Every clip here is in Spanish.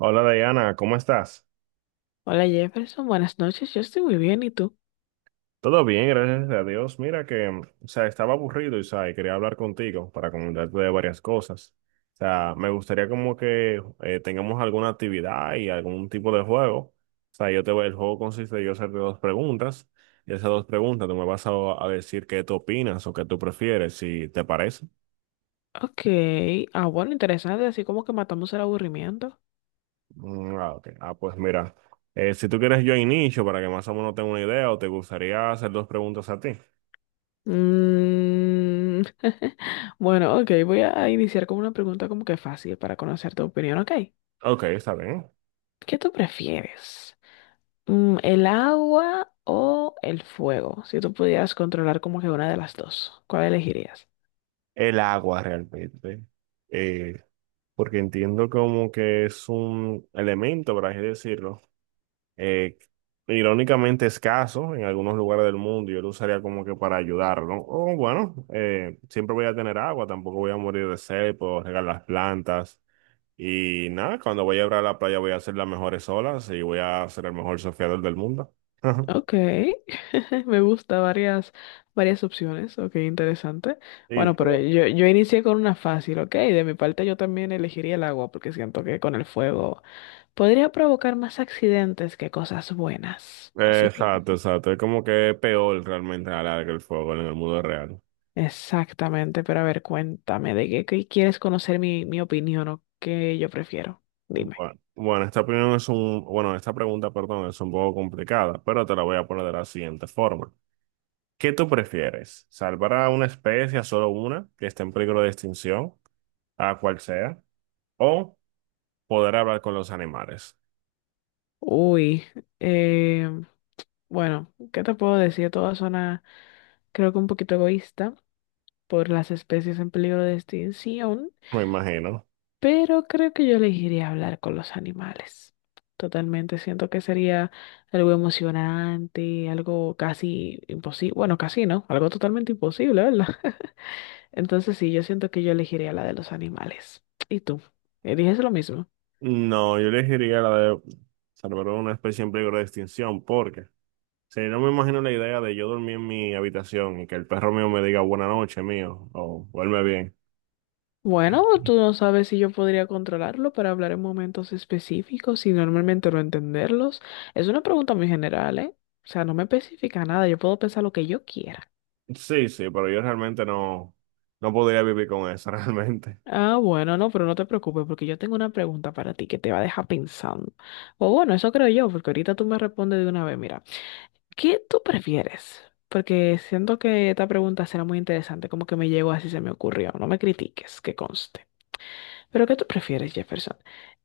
Hola Diana, ¿cómo estás? Hola Jefferson, buenas noches, yo estoy muy bien, ¿y tú? Todo bien, gracias a Dios. Mira que, estaba aburrido y quería hablar contigo para comentarte de varias cosas. O sea, me gustaría como que tengamos alguna actividad y algún tipo de juego. O sea, el juego consiste en yo hacerte dos preguntas y esas dos preguntas tú me vas a decir qué tú opinas o qué tú prefieres, si te parece. Ok, ah bueno, interesante, así como que matamos el aburrimiento. Mm, ah, ok. Ah, pues mira, si tú quieres yo inicio para que más o menos tenga una idea o te gustaría hacer dos preguntas a ti. Mm, Bueno, ok, voy a iniciar con una pregunta como que fácil para conocer tu opinión, ok. Ok, está bien. ¿Qué tú prefieres? Mm, ¿el agua o el fuego? Si tú pudieras controlar como que una de las dos, ¿cuál elegirías? El agua realmente, eh, porque entiendo como que es un elemento, por así decirlo, eh, irónicamente escaso en algunos lugares del mundo, yo lo usaría como que para ayudarlo, ¿no? O bueno, siempre voy a tener agua, tampoco voy a morir de sed, puedo regar las plantas. Y nada, cuando voy a ir a la playa voy a hacer las mejores olas y voy a ser el mejor surfeador del mundo. Ok, me gusta varias, varias opciones, ok, interesante. Y Bueno, pero todo. yo inicié con una fácil, ok, de mi parte yo también elegiría el agua porque siento que con el fuego podría provocar más accidentes que cosas buenas. Así que, Exacto, exacto. Es como que es peor realmente a la larga el fuego en el mundo real. exactamente, pero a ver, cuéntame, ¿de qué, qué quieres conocer mi opinión o qué yo prefiero? Dime. Bueno, esta pregunta, perdón, es un poco complicada, pero te la voy a poner de la siguiente forma. ¿Qué tú prefieres? ¿Salvar a una especie, a solo una, que esté en peligro de extinción, a cual sea, o poder hablar con los animales? Uy, eh, bueno, ¿qué te puedo decir? Todo suena creo que un poquito egoísta. Por las especies en peligro de extinción, Me imagino. pero creo que yo elegiría hablar con los animales. Totalmente, siento que sería algo emocionante, algo casi imposible, bueno, casi no, algo totalmente imposible, ¿verdad? Entonces sí, yo siento que yo elegiría la de los animales. ¿Y tú? ¿Eliges lo mismo? No, yo elegiría la de salvar a una especie en peligro de extinción, porque si no me imagino la idea de yo dormir en mi habitación y que el perro mío me diga buena noche, mío, o duerme bien. Bueno, tú no sabes si yo podría controlarlo para hablar en momentos específicos y normalmente no entenderlos. Es una pregunta muy general, ¿eh? O sea, no me especifica nada, yo puedo pensar lo que yo quiera. Sí, pero yo realmente no podría vivir con eso, realmente. Ah, bueno, no, pero no te preocupes porque yo tengo una pregunta para ti que te va a dejar pensando. O bueno, eso creo yo, porque ahorita tú me respondes de una vez, mira, ¿qué tú prefieres? Porque siento que esta pregunta será muy interesante, como que me llegó así se me ocurrió, no me critiques, que conste. Pero ¿qué tú prefieres, Jefferson?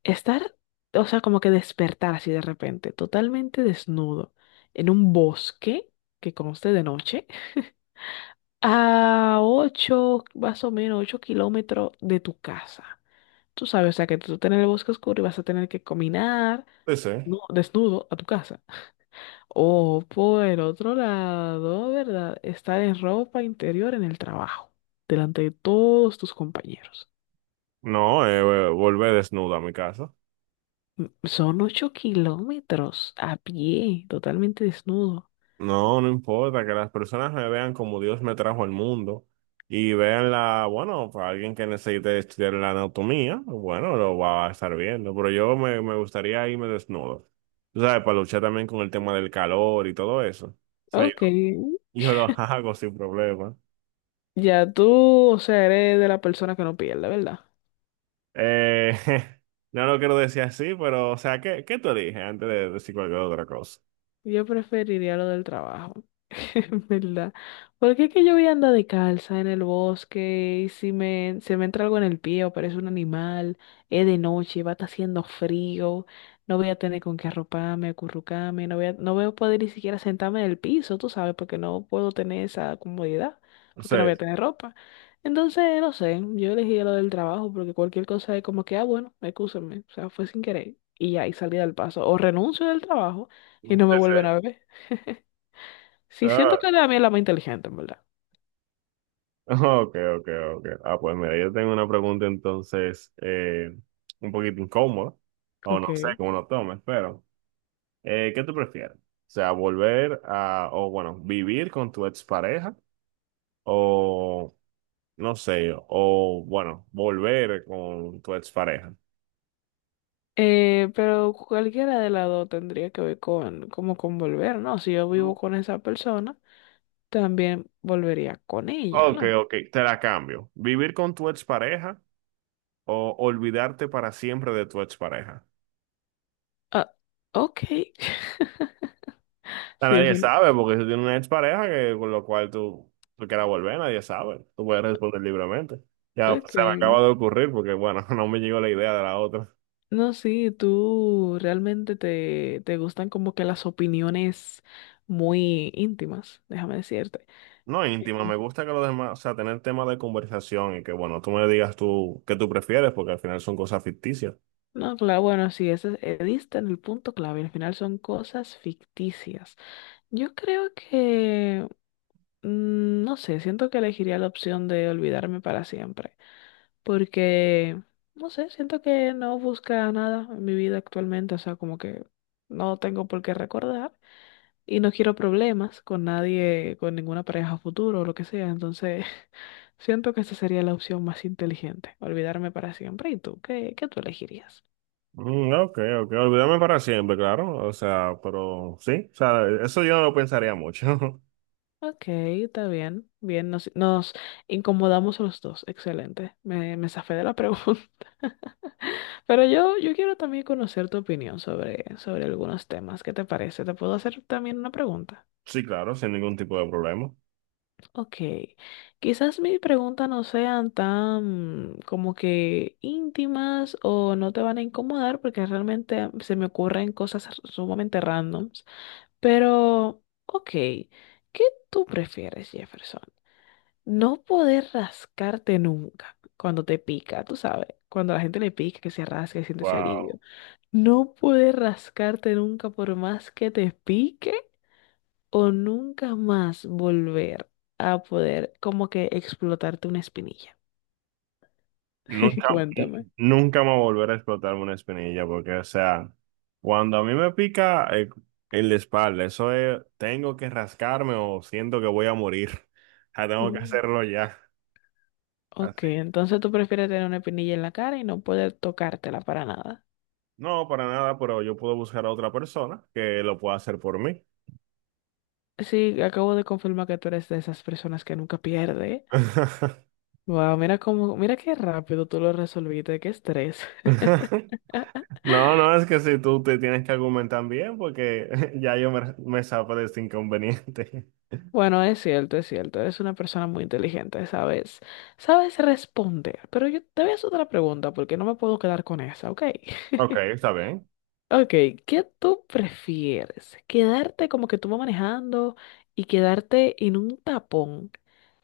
Estar, o sea, como que despertar así de repente, totalmente desnudo, en un bosque que conste de noche, a 8 más o menos 8 kilómetros de tu casa. Tú sabes, o sea, que tú estás en el bosque oscuro y vas a tener que caminar, Sí, sí. no, desnudo a tu casa. O por el otro lado, ¿verdad? Estar en ropa interior en el trabajo, delante de todos tus compañeros. No, volver desnudo a mi casa. Son 8 kilómetros a pie, totalmente desnudo. No, no importa que las personas me vean como Dios me trajo al mundo y vean la, bueno, para alguien que necesite estudiar la anatomía, bueno, lo va a estar viendo, pero me gustaría irme desnudo. Tú sabes, para luchar también con el tema del calor y todo eso. O sea, Ok, yo lo hago sin problema. ya tú, o sea, eres de la persona que no pierde, ¿verdad? Eh, no lo quiero decir así, pero, o sea, ¿qué tú eliges antes de decir cualquier otra cosa? Yo preferiría lo del trabajo, en verdad. Porque es que yo voy a andar de calza en el bosque y si me, se me entra algo en el pie o parece un animal, es de noche, va a estar haciendo frío, no voy a tener con qué arroparme, acurrucarme, no voy a, no voy a poder ni siquiera sentarme en el piso, tú sabes, porque no puedo tener esa comodidad, Sí, porque no voy a tener ropa. Entonces, no sé, yo elegí lo del trabajo porque cualquier cosa es como que, ah, bueno, excúsenme, o sea, fue sin querer y ya, y salí del paso. O renuncio del trabajo sí, y no me vuelven sí. a ver. Sí, siento Ah, que la mía es la más inteligente, en verdad. ok, ok, ok. Ah, pues mira, yo tengo una pregunta entonces un poquito incómoda, o no sé Ok. cómo lo tomes, pero ¿qué tú prefieres? O sea, volver a, o bueno, vivir con tu expareja, o no sé, o bueno, volver con tu expareja. Pero cualquiera de las dos tendría que ver con, como con volver, ¿no? Si yo vivo No. con esa persona, también volvería con ella, Ok, ¿no? ok, te la cambio. Vivir con tu expareja o olvidarte para siempre de tu expareja. Ah, ok. O sea, Sí, es nadie un... sabe, porque si tú tienes una expareja con lo cual tú quieras volver, nadie sabe. Tú puedes responder libremente. Ya pues, Ok. se me acaba de ocurrir porque, bueno, no me llegó la idea de la otra. No, sí, tú realmente te, te gustan como que las opiniones muy íntimas, déjame decirte. No, íntima, Eh, me gusta que los demás, o sea, tener temas de conversación y que, bueno, tú me digas tú qué tú prefieres, porque al final son cosas ficticias. No, claro, bueno, sí, ese, diste en el punto clave. Al final son cosas ficticias. Yo creo que, mm, no sé, siento que elegiría la opción de olvidarme para siempre, porque, no sé, siento que no busca nada en mi vida actualmente, o sea, como que no tengo por qué recordar y no quiero problemas con nadie, con ninguna pareja a futuro o lo que sea, entonces siento que esa sería la opción más inteligente, olvidarme para siempre. ¿Y tú? ¿Qué, qué tú elegirías? Mm, ok, olvídame para siempre, claro. O sea, pero sí, o sea, eso yo no lo pensaría mucho. Ok, está bien, bien, nos, nos incomodamos los dos, excelente, me zafé de la pregunta. Pero yo quiero también conocer tu opinión sobre, sobre algunos temas. ¿Qué te parece? ¿Te puedo hacer también una pregunta? Sí, claro, sin ningún tipo de problema. Ok. Quizás mis preguntas no sean tan como que íntimas o no te van a incomodar porque realmente se me ocurren cosas sumamente randoms. Pero, ok. ¿Qué tú prefieres, Jefferson? No poder rascarte nunca cuando te pica, tú sabes. Cuando a la gente le pica, que se rasca y siente ese Wow. alivio. No puedes rascarte nunca por más que te pique o nunca más volver a poder como que explotarte una espinilla. Nunca, Cuéntame. nunca me va a volver a explotarme una espinilla, porque, o sea, cuando a mí me pica el de espalda, eso es, tengo que rascarme o siento que voy a morir. Ya tengo que Mm. hacerlo ya, Ok, así. entonces tú prefieres tener una espinilla en la cara y no poder tocártela para nada. No, para nada, pero yo puedo buscar a otra persona que lo pueda hacer por mí. Sí, acabo de confirmar que tú eres de esas personas que nunca pierde. Wow, mira cómo, mira qué rápido tú lo resolviste, qué estrés. No, no, es que si tú te tienes que argumentar bien, porque ya me salgo de este inconveniente. Bueno, es cierto, es cierto. Eres una persona muy inteligente, sabes, sabes responder. Pero yo te voy a hacer otra pregunta porque no me puedo quedar con esa, ¿ok? Ok, está bien. Ok, ¿qué tú prefieres? ¿Quedarte como que tú vas manejando y quedarte en un tapón?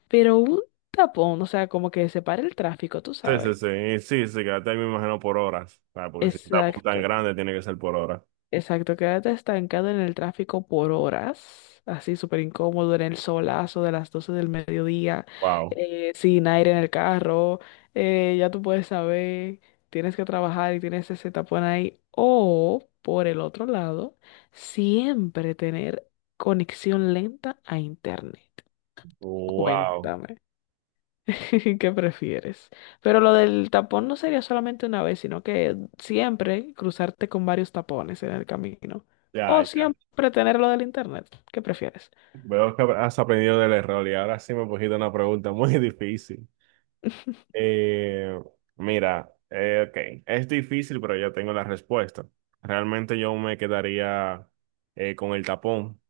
Pero un tapón, o sea, como que separa el tráfico, tú Sí, sí, sabes. sí, y sí, sí, quédate ahí me imagino por horas, ¿sabes? Porque si está tan Exacto. grande tiene que ser por horas. Exacto, quédate estancado en el tráfico por horas, así súper incómodo, en el solazo de las 12 del mediodía, Wow, sin aire en el carro, ya tú puedes saber, tienes que trabajar y tienes ese tapón ahí. O, por el otro lado, siempre tener conexión lenta a internet. wow, Cuéntame. ¿Qué prefieres? Pero lo del tapón no sería solamente una vez, sino que siempre cruzarte con varios tapones en el camino. ya, O ya. siempre tener lo del internet. ¿Qué prefieres? Veo que has aprendido del error y ahora sí me pusiste una pregunta muy difícil. Eh, mira, ok, es difícil, pero ya tengo la respuesta. Realmente yo me quedaría con el tapón.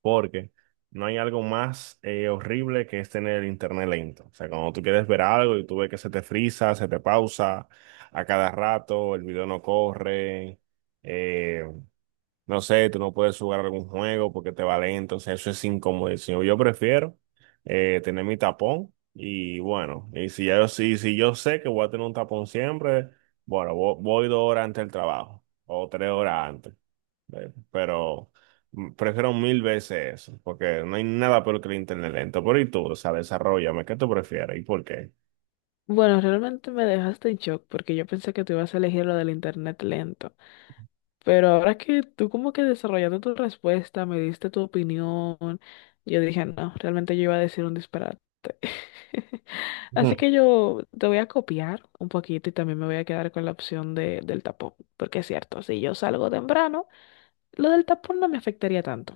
Porque no hay algo más horrible que es tener el internet lento. O sea, cuando tú quieres ver algo y tú ves que se te frisa, se te pausa a cada rato, el video no corre. eh, no sé, tú no puedes jugar algún juego porque te va lento, o sea, eso es incómodo. Yo prefiero tener mi tapón y bueno, y si ya yo, si yo sé que voy a tener un tapón siempre, bueno, voy, 2 horas antes del trabajo o 3 horas antes, ¿ves? Pero prefiero mil veces eso porque no hay nada peor que el internet lento. Pero y tú, o sea, desarrollame, ¿qué tú prefieres y por qué? Bueno, realmente me dejaste en shock porque yo pensé que tú ibas a elegir lo del internet lento. Pero ahora que tú como que desarrollando tu respuesta, me diste tu opinión, yo dije, no, realmente yo iba a decir un disparate. Así que yo te voy a copiar un poquito y también me voy a quedar con la opción de, del tapón, porque es cierto, si yo salgo temprano, lo del tapón no me afectaría tanto.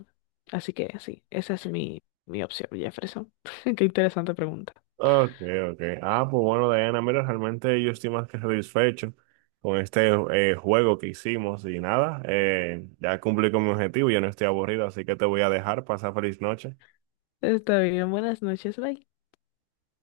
Así que sí, esa es mi, mi opción, Jefferson. Qué interesante pregunta. Ok, ok. Ah, pues bueno, Diana, mira, realmente yo estoy más que satisfecho con este juego que hicimos y nada, ya cumplí con mi objetivo, yo no estoy aburrido, así que te voy a dejar, pasa feliz noche. Está bien, buenas noches, bye.